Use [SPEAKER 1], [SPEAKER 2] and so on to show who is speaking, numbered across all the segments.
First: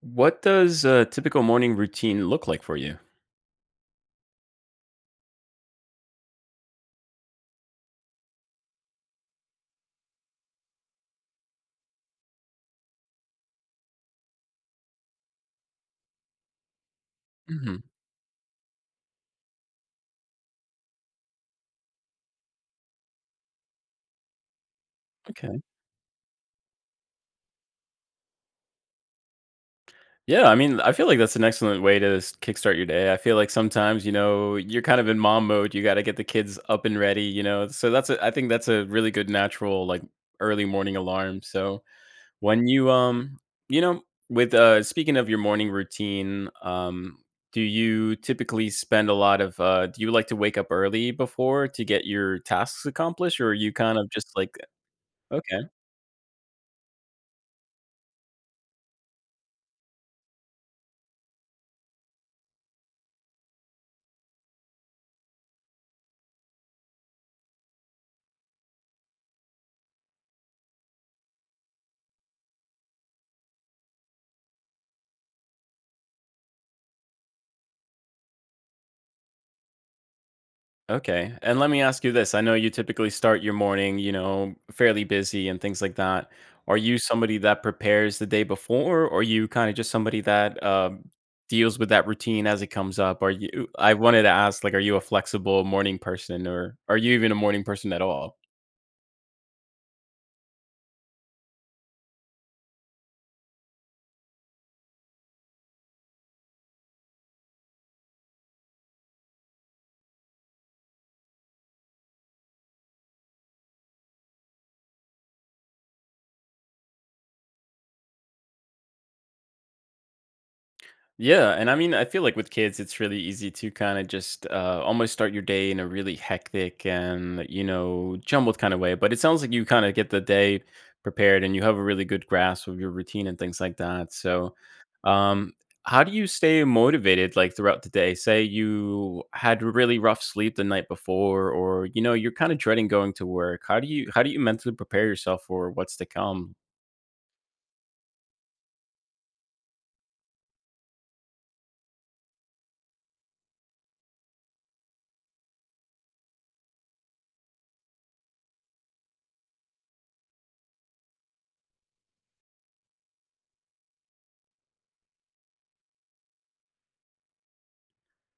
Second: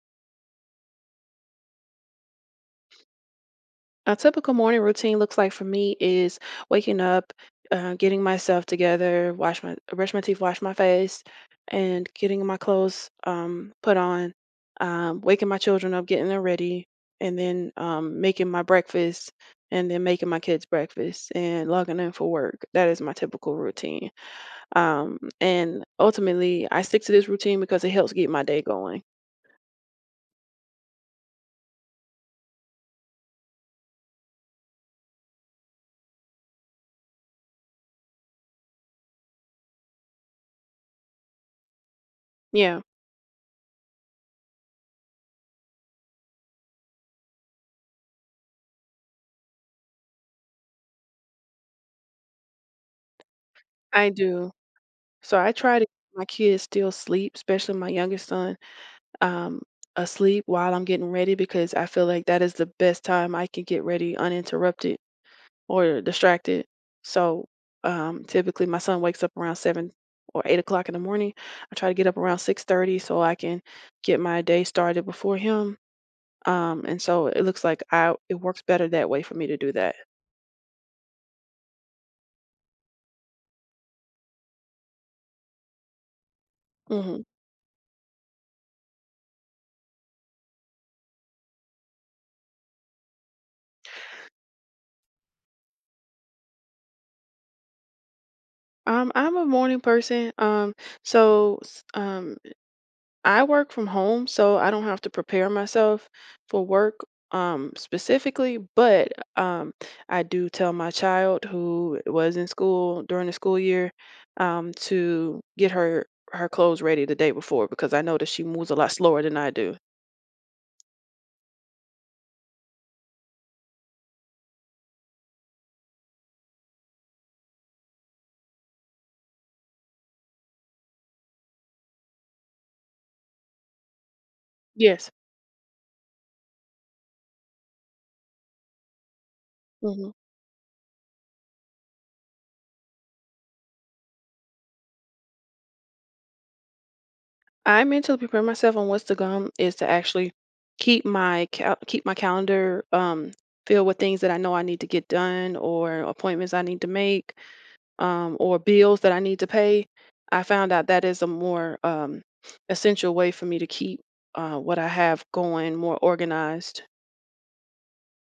[SPEAKER 1] What does a typical morning routine look like for you?
[SPEAKER 2] A typical morning routine looks like for me is waking up, getting myself together, wash my brush my teeth, wash my face, and getting my clothes put on. Waking my children up, getting them ready, and then
[SPEAKER 1] Mhm.
[SPEAKER 2] making my breakfast, and then making my kids breakfast, and logging in for work. That is my typical routine.
[SPEAKER 1] Okay.
[SPEAKER 2] And ultimately, I stick to this routine because it helps get my day going.
[SPEAKER 1] Yeah, I mean, I feel like that's an excellent way to kickstart your day. I feel like sometimes, you're kind of in mom mode. You got to get the kids up and ready. So I think that's a really good natural like early morning alarm. So when
[SPEAKER 2] Yeah,
[SPEAKER 1] you you know, with speaking of your morning routine, do you typically spend a lot of do you like to wake up early before to get your tasks accomplished, or are you kind of
[SPEAKER 2] I
[SPEAKER 1] just
[SPEAKER 2] do.
[SPEAKER 1] like.
[SPEAKER 2] So I
[SPEAKER 1] Okay.
[SPEAKER 2] try to. My kids still sleep, especially my youngest son, um, asleep while I'm getting ready because I feel like that is the best time I can get ready uninterrupted or distracted. So typically, my son wakes up around 7 or 8 o'clock in the morning. I try to get up around 6:30 so I can get my day started before him. And so it looks like I it works better that way for me to do that.
[SPEAKER 1] Okay. And let me ask you this. I know you typically start your morning, fairly busy and things like that. Are you
[SPEAKER 2] Hmm.
[SPEAKER 1] somebody that prepares the day before, or are you kind of just somebody that deals with that routine as it comes up? I wanted to ask, like, are you a flexible morning person, or are you even a morning person at all?
[SPEAKER 2] I'm a morning person. So s- um, I work from home, so I don't have to prepare myself for work specifically, but um, I do tell my child who was in school during the school year, to get her her clothes ready the day before because I know that she moves a lot slower than I do.
[SPEAKER 1] Yeah, and I mean, I feel like with kids, it's really easy to kind of just almost start your day in a really hectic and jumbled kind of way. But it sounds like you kind of get the day prepared and you have a really good grasp of your routine and things like that. So,
[SPEAKER 2] Yes.
[SPEAKER 1] um, how do you stay motivated like throughout the day? Say you had really
[SPEAKER 2] Hmm.
[SPEAKER 1] rough sleep the night before, or you're kind of dreading going to work. How do you mentally prepare yourself for what's to come?
[SPEAKER 2] I mentally prepare myself on what's to come is to actually keep my calendar filled with things that I know I need to get done, or appointments I need to make, or bills that I need to pay. I found out that is a more essential way for me to keep what I have going more organized.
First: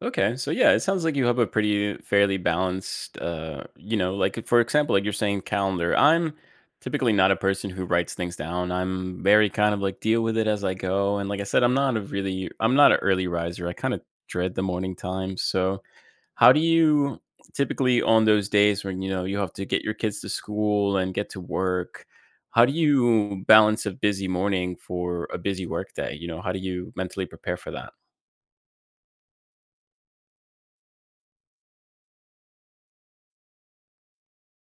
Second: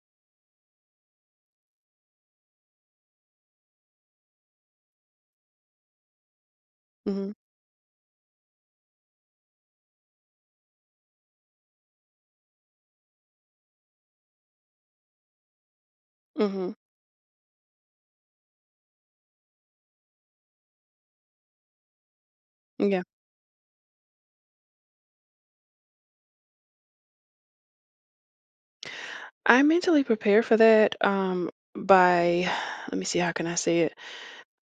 [SPEAKER 1] Okay, so yeah, it sounds like you have a pretty fairly balanced, like for example, like you're saying, calendar. I'm typically
[SPEAKER 2] Hmm.
[SPEAKER 1] not a person who writes things down. I'm very kind of like deal with it as I go. And like I said, I'm not an early riser. I kind of dread the morning time. So how do
[SPEAKER 2] Hmm.
[SPEAKER 1] you typically on those days when you know you have to get your kids to school and get to work? How do
[SPEAKER 2] Yeah,
[SPEAKER 1] you balance a busy morning for a busy work day? You know, how do you mentally prepare for that?
[SPEAKER 2] I mentally prepare for that by, let me see, how can I say it?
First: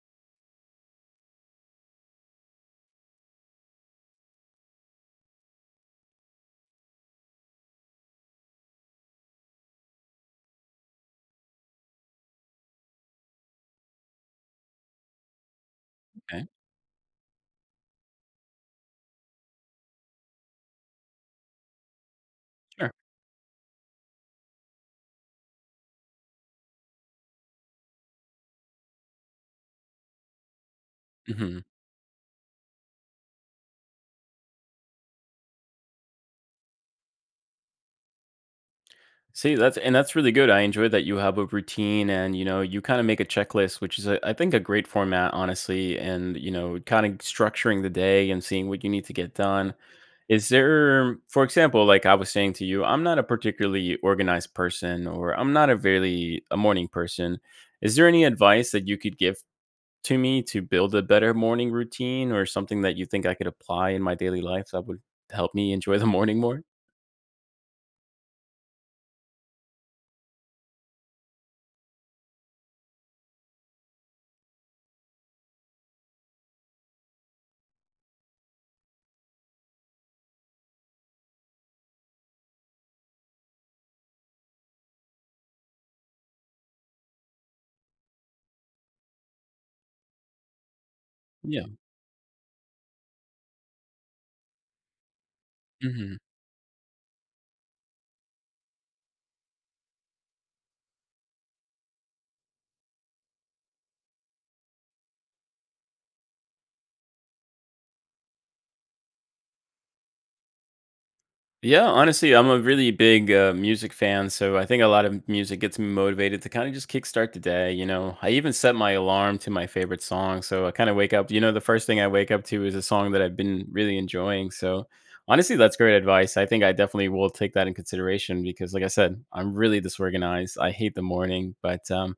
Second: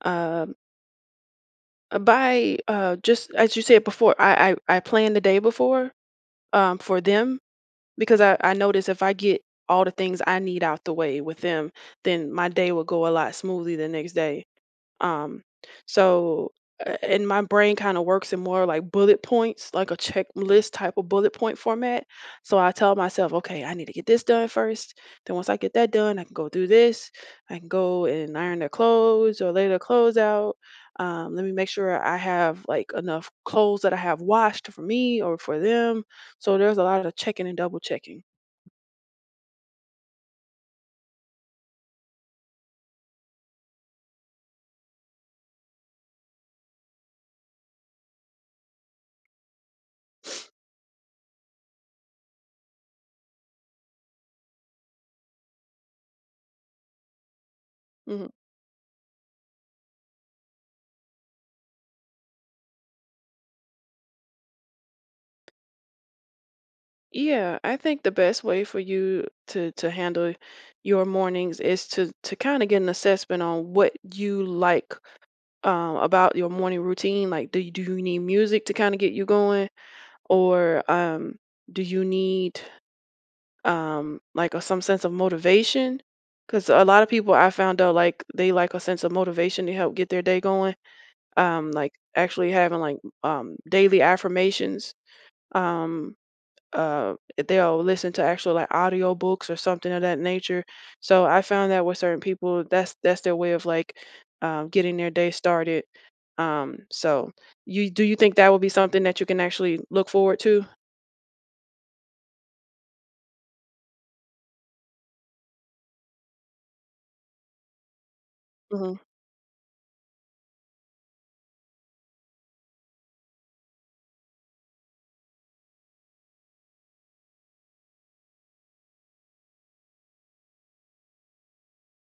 [SPEAKER 2] Um by, just as you said before, I plan the day before, for them, because I notice if I get all the things I need out the way with them, then my day will go a lot smoothly the next day. Um,
[SPEAKER 1] Okay,
[SPEAKER 2] so and my brain kind of works in more like bullet points, like a checklist type of bullet point format. So I
[SPEAKER 1] sure.
[SPEAKER 2] tell myself, okay, I need to get this done first. Then once I get that done, I can go do this. I can go and iron their clothes or lay their clothes out. Let me
[SPEAKER 1] Mhm.
[SPEAKER 2] make sure I have like enough clothes that I have washed for me or for them. So there's a lot of checking and double checking.
[SPEAKER 1] See, that's and that's really good. I enjoy that you have a routine and you kind of make a checklist, which I think a great format honestly, and you know, kind of structuring the day and seeing what you need to get done. Is there, for example, like I was saying to you, I'm not a particularly organized person, or I'm not a really a morning person. Is there any
[SPEAKER 2] Mm-hmm.
[SPEAKER 1] advice that you could give to me to build a better morning routine or something that you think I could apply in my daily life that would help me enjoy the morning more?
[SPEAKER 2] Yeah, I think the best way for you to handle your mornings is to kind of get an assessment on what you like about your morning routine. Like, do you need music to kind of get you going, or do you need, like a, some sense of motivation? Because a lot of people I found out like they like a sense of motivation to help get their day going.
[SPEAKER 1] Yeah.
[SPEAKER 2] Like actually having like daily affirmations. Um,
[SPEAKER 1] Mhm.
[SPEAKER 2] if they'll listen to actual like audio books or something of that nature. So I found that with certain people, that's their way of like getting their day started. So you do you think that would be something that you can actually look forward to?
[SPEAKER 1] Yeah, honestly, I'm a really big music fan, so I think a lot of music gets me motivated to kind of just kickstart the day. I even set my
[SPEAKER 2] Hmm.
[SPEAKER 1] alarm to my favorite song, so I kind of wake up. The first thing I wake up to is a song that I've been really enjoying. So, honestly, that's great advice. I think I definitely will take that in consideration because, like I said, I'm really disorganized. I hate the morning, but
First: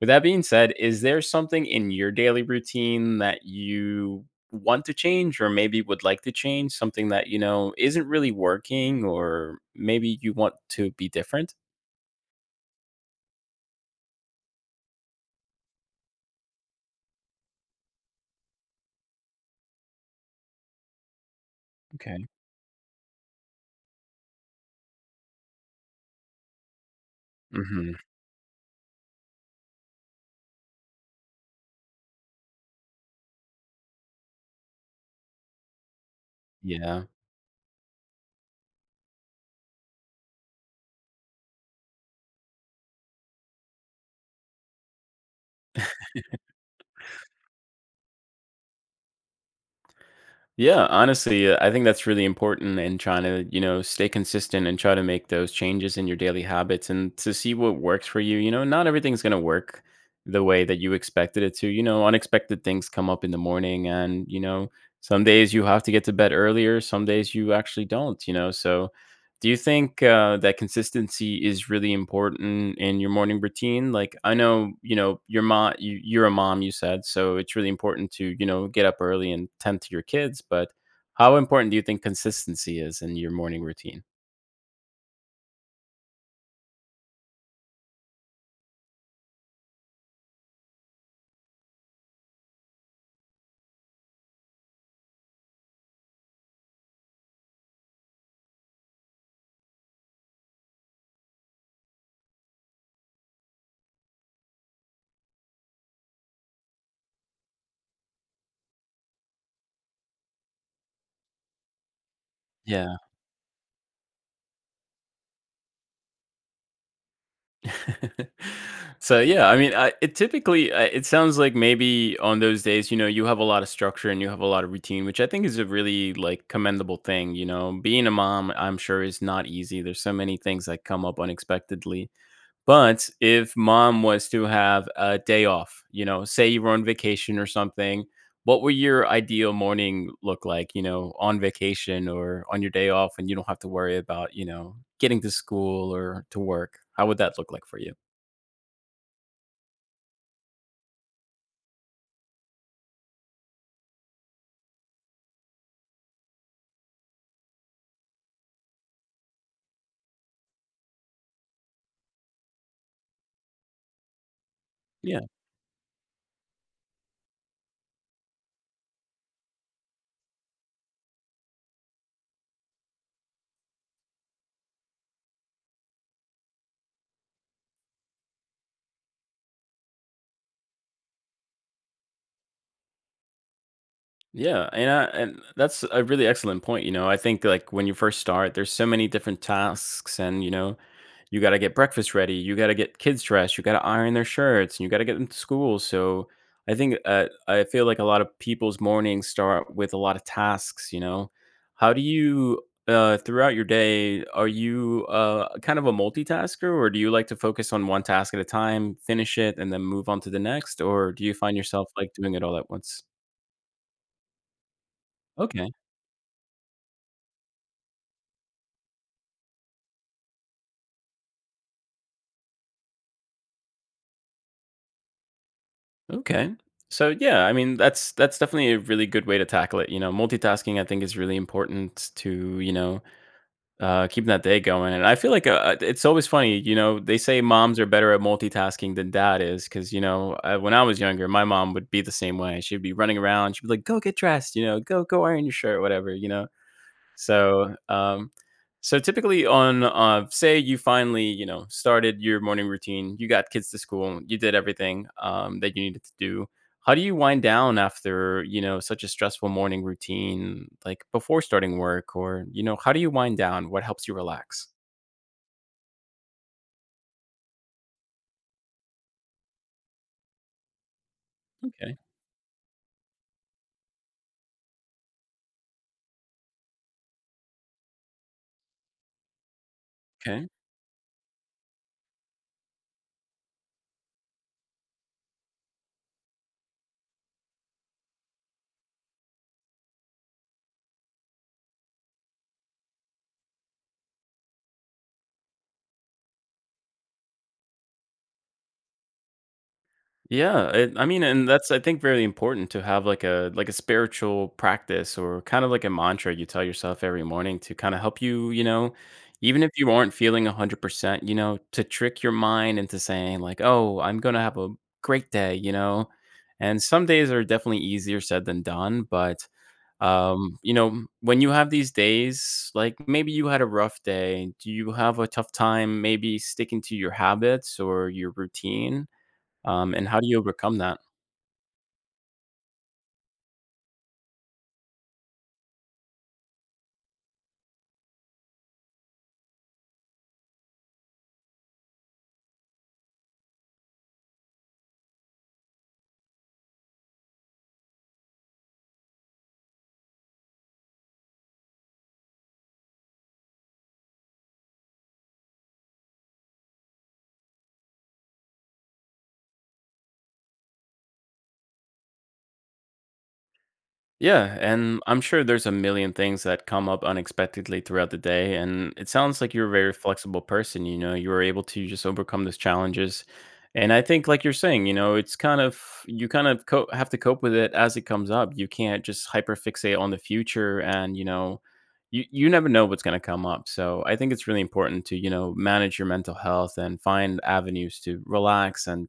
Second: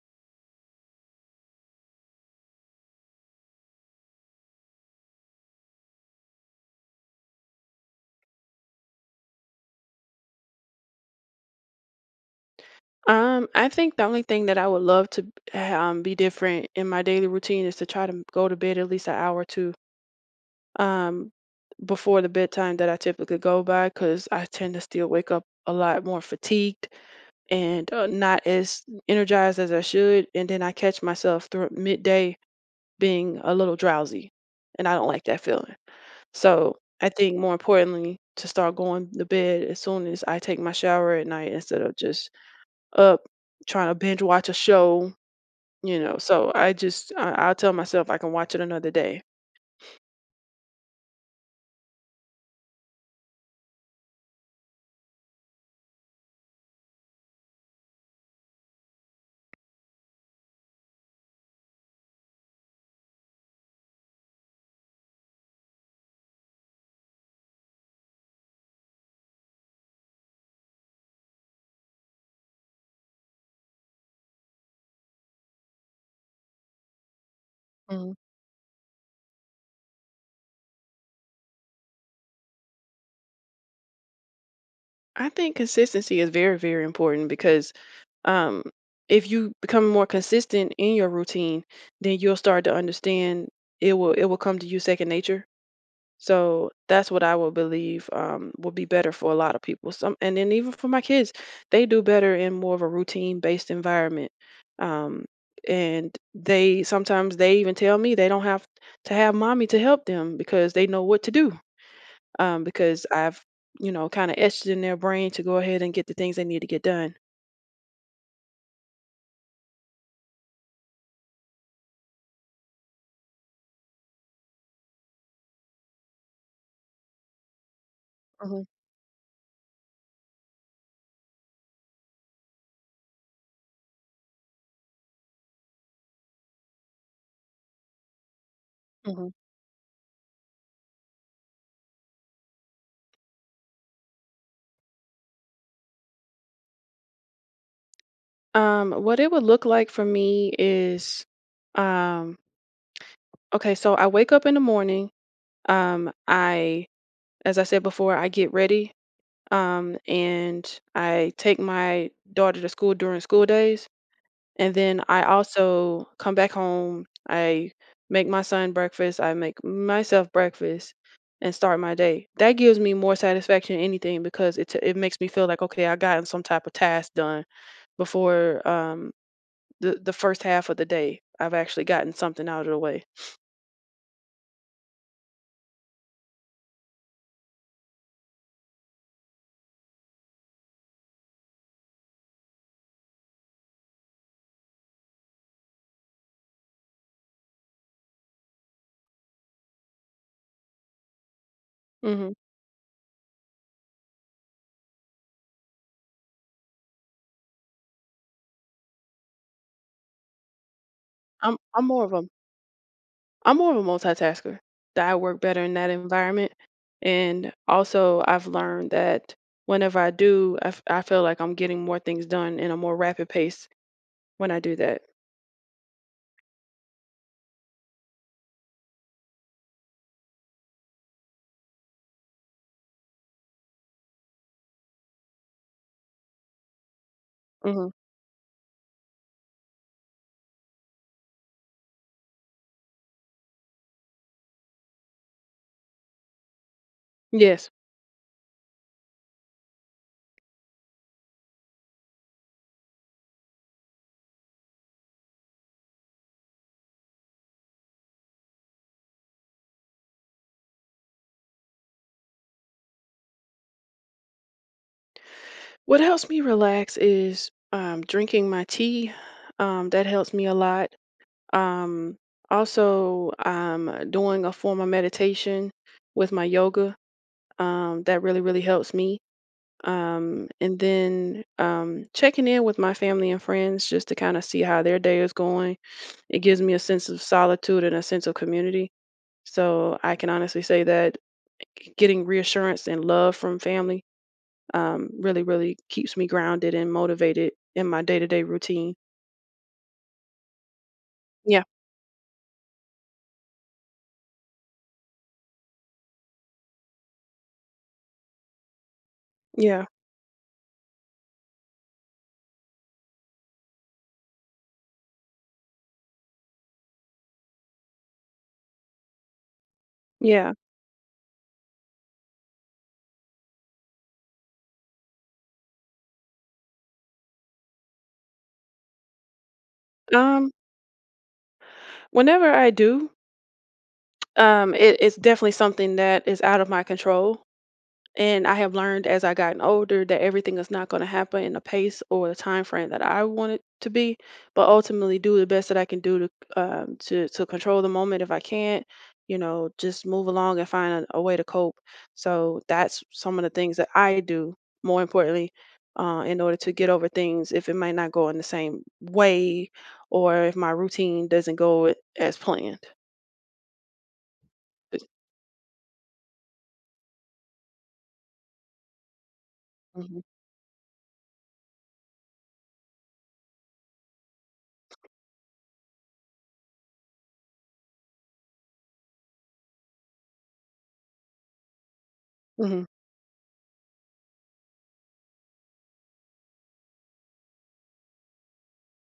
[SPEAKER 1] with that being said, is there something in your daily routine that you want to change or maybe would like to change? Something that isn't really working, or maybe you want to be different?
[SPEAKER 2] I think the only thing that I would love to be different in my daily routine is to try to go to bed at least an hour or two um, before
[SPEAKER 1] Okay.
[SPEAKER 2] the bedtime that I typically go by because I tend to still wake up a lot more fatigued and,
[SPEAKER 1] Hmm.
[SPEAKER 2] not as energized as I should. And then I catch myself through midday being a little drowsy, and I don't like that feeling. So
[SPEAKER 1] Yeah.
[SPEAKER 2] I think more importantly, to start going to bed as soon as I take my shower at night instead of just up trying to binge watch a show, you know. So I just, I'll tell myself I can watch it another day.
[SPEAKER 1] Yeah, honestly, I think that's really important in trying to, you know, stay consistent and try to make those changes in your daily habits and to see what works for you. Not everything's going to work the way that you expected it to. Unexpected things come up in the morning and some days you have to get to bed earlier, some days you actually don't. So do you think that consistency is really important in your morning routine? Like, I know your mom. You're a mom, you said, so it's really important
[SPEAKER 2] Mhm.
[SPEAKER 1] to get up early and tend to your kids. But how important do you think consistency is in your morning routine?
[SPEAKER 2] I think consistency is very, very important because um, if you become more consistent in your routine, then you'll start to understand it will come to you second nature. So that's what I will believe will be better for a lot of people. Some and then even for my kids, they do better in more of a routine based environment. Um, and they sometimes they even tell me they don't have to have mommy to help them because they know what to do,
[SPEAKER 1] Yeah.
[SPEAKER 2] because I've, you know, kind of etched it in their brain to go ahead and get the things they need to get done.
[SPEAKER 1] So yeah, I mean, I, it typically I- it sounds like maybe on those days, you have a lot of structure and you have a lot of routine, which I think is a really like commendable thing. Being a mom,
[SPEAKER 2] Hmm.
[SPEAKER 1] I'm sure, is not easy. There's so many things that come up unexpectedly. But if mom was to have a day off, you know, say you were on vacation or something, what would your
[SPEAKER 2] Hmm.
[SPEAKER 1] ideal morning look like, on vacation or on your day off and you don't have to worry about getting to school or to work? How would that look like for you?
[SPEAKER 2] What it would look like for me is, um, okay, so I wake up in the morning. Um, I, as I said before, I get ready. And I take my daughter to school during school days. And then
[SPEAKER 1] Yeah.
[SPEAKER 2] I also come back home, I make my son breakfast, I make myself breakfast and start my day. That gives me more satisfaction than anything because it makes me feel like okay, I gotten some type of task done before the first half of the day. I've actually gotten something out of the way.
[SPEAKER 1] Yeah. And that's a really excellent point. I think like when you first start, there's so many different tasks and, you know, you gotta get breakfast ready, you gotta get kids dressed, you gotta iron their shirts, and you gotta get them to school, so I think, I feel like a lot of people's mornings start with a lot of tasks, you know? How do
[SPEAKER 2] Mhm.
[SPEAKER 1] you throughout your day, are you, kind of a multitasker, or do you like to focus on one task at a time, finish it, and then move on to the next, or do you find
[SPEAKER 2] I'm I'm
[SPEAKER 1] yourself,
[SPEAKER 2] more of
[SPEAKER 1] like,
[SPEAKER 2] a
[SPEAKER 1] doing it all at once?
[SPEAKER 2] I'm more of a multitasker. That I work better
[SPEAKER 1] Okay,
[SPEAKER 2] in that environment. And also, I've learned that whenever I do, I feel like I'm getting more things done in a more rapid pace when I do that.
[SPEAKER 1] okay. So, yeah, I mean, that's definitely a really good way to tackle it, you know? Multitasking, I think, is really important to, keeping that day going, and I feel like, it's always funny, you know, they say moms are
[SPEAKER 2] Hmm.
[SPEAKER 1] better at multitasking than dad is, because when I was younger, my mom would be the same way. She'd be running around, she'd be like, "Go get dressed," you know, "Go go iron your shirt," whatever, you know?
[SPEAKER 2] Yes.
[SPEAKER 1] So, so typically on, say you finally, you know, started your morning routine, you got kids to school, you did everything that you needed to do. How do you wind down after such a stressful morning routine, like before starting work, or how do you wind down? What helps you relax?
[SPEAKER 2] What helps me relax is drinking my tea. That helps me a lot. Um, Also, I'm doing a form of meditation with my yoga. That really, really helps me.
[SPEAKER 1] Okay.
[SPEAKER 2] And then checking in with my family and friends just to kind of see how their day is going. It gives me a sense of solitude and a sense of community. So I can honestly say that getting reassurance and love from family really, really keeps me grounded and motivated in my day to day routine.
[SPEAKER 1] Yeah, I mean, and
[SPEAKER 2] Yeah,
[SPEAKER 1] that's, I think, very important to have like a spiritual practice or kind of like a mantra you tell yourself every morning to kind of help you, even if
[SPEAKER 2] yeah,
[SPEAKER 1] you aren't feeling 100%, you know, to trick your mind into saying like, "Oh, I'm going to have a great day." And some days are definitely easier said than done, but
[SPEAKER 2] yeah.
[SPEAKER 1] when you have these days, like maybe you had a rough day, do you have a tough time maybe sticking to your habits or your routine? And how do you
[SPEAKER 2] Um,
[SPEAKER 1] overcome that?
[SPEAKER 2] Whenever I do, it, it's definitely something that is out of my control. And I have learned as I gotten older that everything is not going to happen in the pace or the time frame that I want it to be, but ultimately do the best that I can do to, to control the moment. If I can't, you know, just move along and find a way to cope. So that's some of the things that I do. More importantly, in order to get over things, if it might not go in the same way, or if my routine doesn't go as planned.
[SPEAKER 1] Yeah, and
[SPEAKER 2] It's.
[SPEAKER 1] I'm sure there's a million things that come up unexpectedly throughout the day. And it sounds like you're a very
[SPEAKER 2] Mhm,
[SPEAKER 1] flexible person. You know, you were able to just overcome those challenges. And I think, like you're saying, it's kind of you kind of co- have to cope with it as it comes up. You can't just hyperfixate on the future, and you never
[SPEAKER 2] mhm,
[SPEAKER 1] know what's going to come up. So I think it's really important to manage your mental health and find avenues to relax and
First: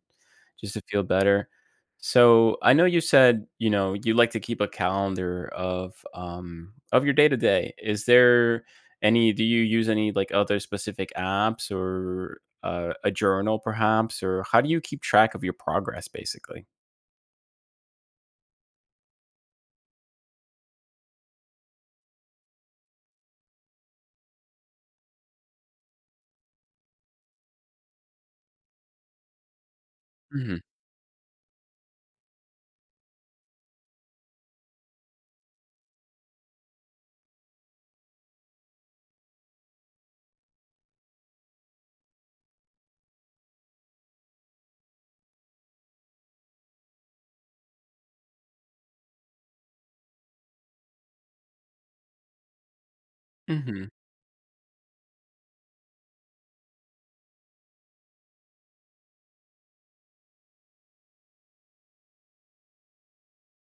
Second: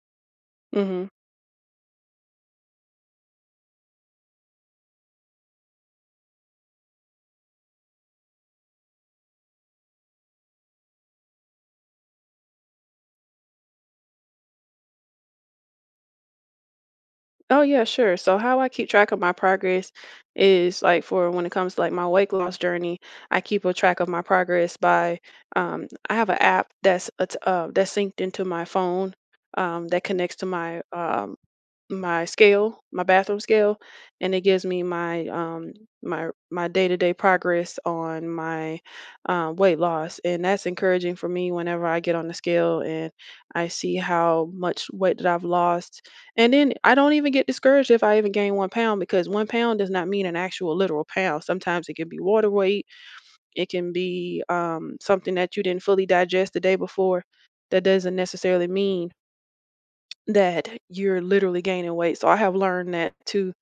[SPEAKER 1] just to feel
[SPEAKER 2] mhm.
[SPEAKER 1] better. So I know you said you like to keep a calendar of your day to day. Is there any do you use any like other specific apps or a journal perhaps, or how do you keep track of your progress basically?
[SPEAKER 2] Oh, yeah, sure. So how I keep track of my progress is like for when it comes to like my weight loss journey, I keep a track of my progress by, I have an app that's synced into my phone, that connects to
[SPEAKER 1] Mhm.
[SPEAKER 2] my, my scale, my bathroom scale, and it gives me my my day-to-day progress on my weight loss, and that's encouraging for me whenever I get on the scale and I see how much weight that I've lost. And then I don't even get discouraged if I even gain 1 pound because 1 pound does not mean an actual literal pound. Sometimes it can be water weight, it
[SPEAKER 1] Mhm.
[SPEAKER 2] can be something that you didn't fully digest the day before. That doesn't necessarily mean that you're literally gaining weight. So I have learned that too,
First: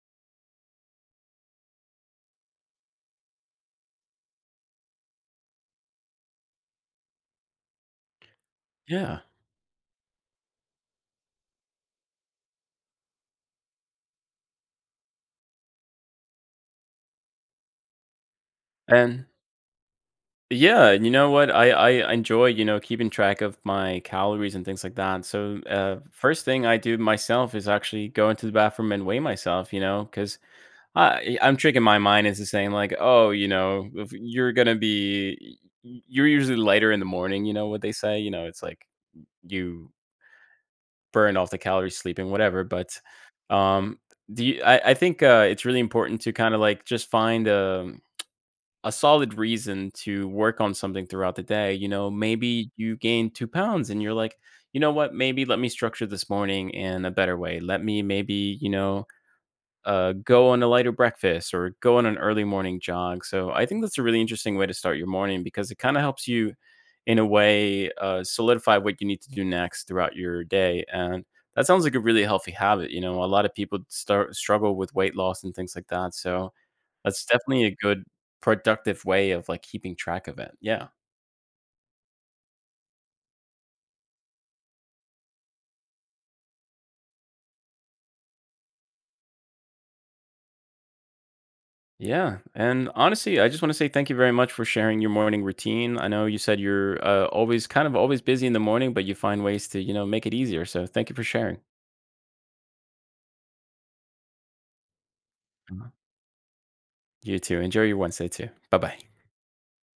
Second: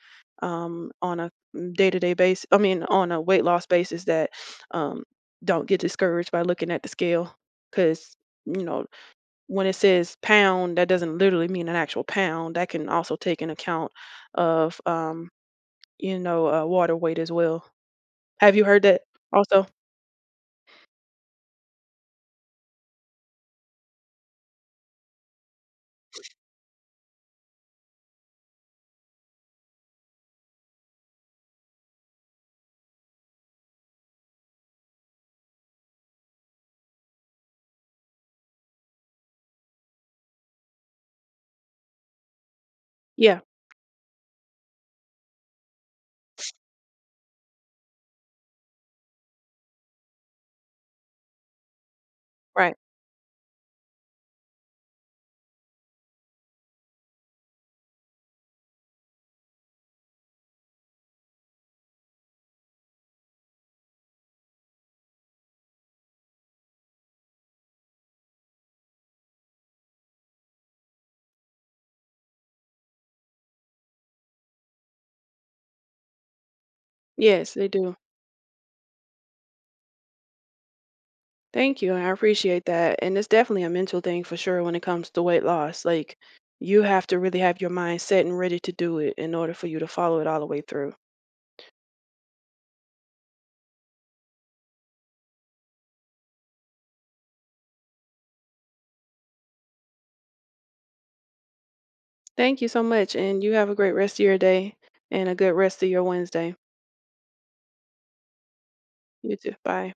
[SPEAKER 2] on a day-to-day basis. I mean, on a weight loss basis, that, um, don't get discouraged by looking at the scale because, you know,
[SPEAKER 1] Yeah.
[SPEAKER 2] when it says pound, that doesn't literally mean an actual pound. That can also take an account of, you know, water weight as well. Have you heard that
[SPEAKER 1] And
[SPEAKER 2] also?
[SPEAKER 1] yeah, you know what? I enjoy, you know, keeping track of my calories and things like that. So, first thing I do myself is actually go into the bathroom and weigh myself, you know, cuz I'm tricking my mind into saying like, "Oh, if you're gonna be you're usually lighter in the morning," you know what they say? It's like you burn off the calories sleeping, whatever. But
[SPEAKER 2] Yeah,
[SPEAKER 1] um, do you, I think it's really important to kind of like just find a solid reason to work on something throughout the day. Maybe
[SPEAKER 2] right.
[SPEAKER 1] you gain 2 pounds and you're like, you know what? Maybe let me structure this morning in a better way. Let me maybe go on a lighter breakfast or go on an early morning jog. So I think that's a really interesting way to start your morning because it kind of helps you, in a way, solidify what you need to do next throughout your day. And that sounds like a really healthy habit. You know, a lot of people start struggle with weight loss and things like that. So that's
[SPEAKER 2] Yes,
[SPEAKER 1] definitely
[SPEAKER 2] they
[SPEAKER 1] a
[SPEAKER 2] do.
[SPEAKER 1] good productive way of like keeping track of it. Yeah.
[SPEAKER 2] Thank you. I appreciate that. And it's definitely a mental thing for sure when it comes to weight loss. Like, you have to really have your mind set and ready to do it in order for you to follow it all the way through.
[SPEAKER 1] Yeah. And honestly, I just want to say thank you very much for sharing your morning routine. I know you said you're always kind of always busy in the morning, but you find ways to make it easier. So thank you for sharing.
[SPEAKER 2] Thank you so much. And you have a great rest of your day and a good rest of
[SPEAKER 1] Mhm.
[SPEAKER 2] your Wednesday.
[SPEAKER 1] You too. Enjoy your Wednesday too. Bye bye.
[SPEAKER 2] You too. Bye.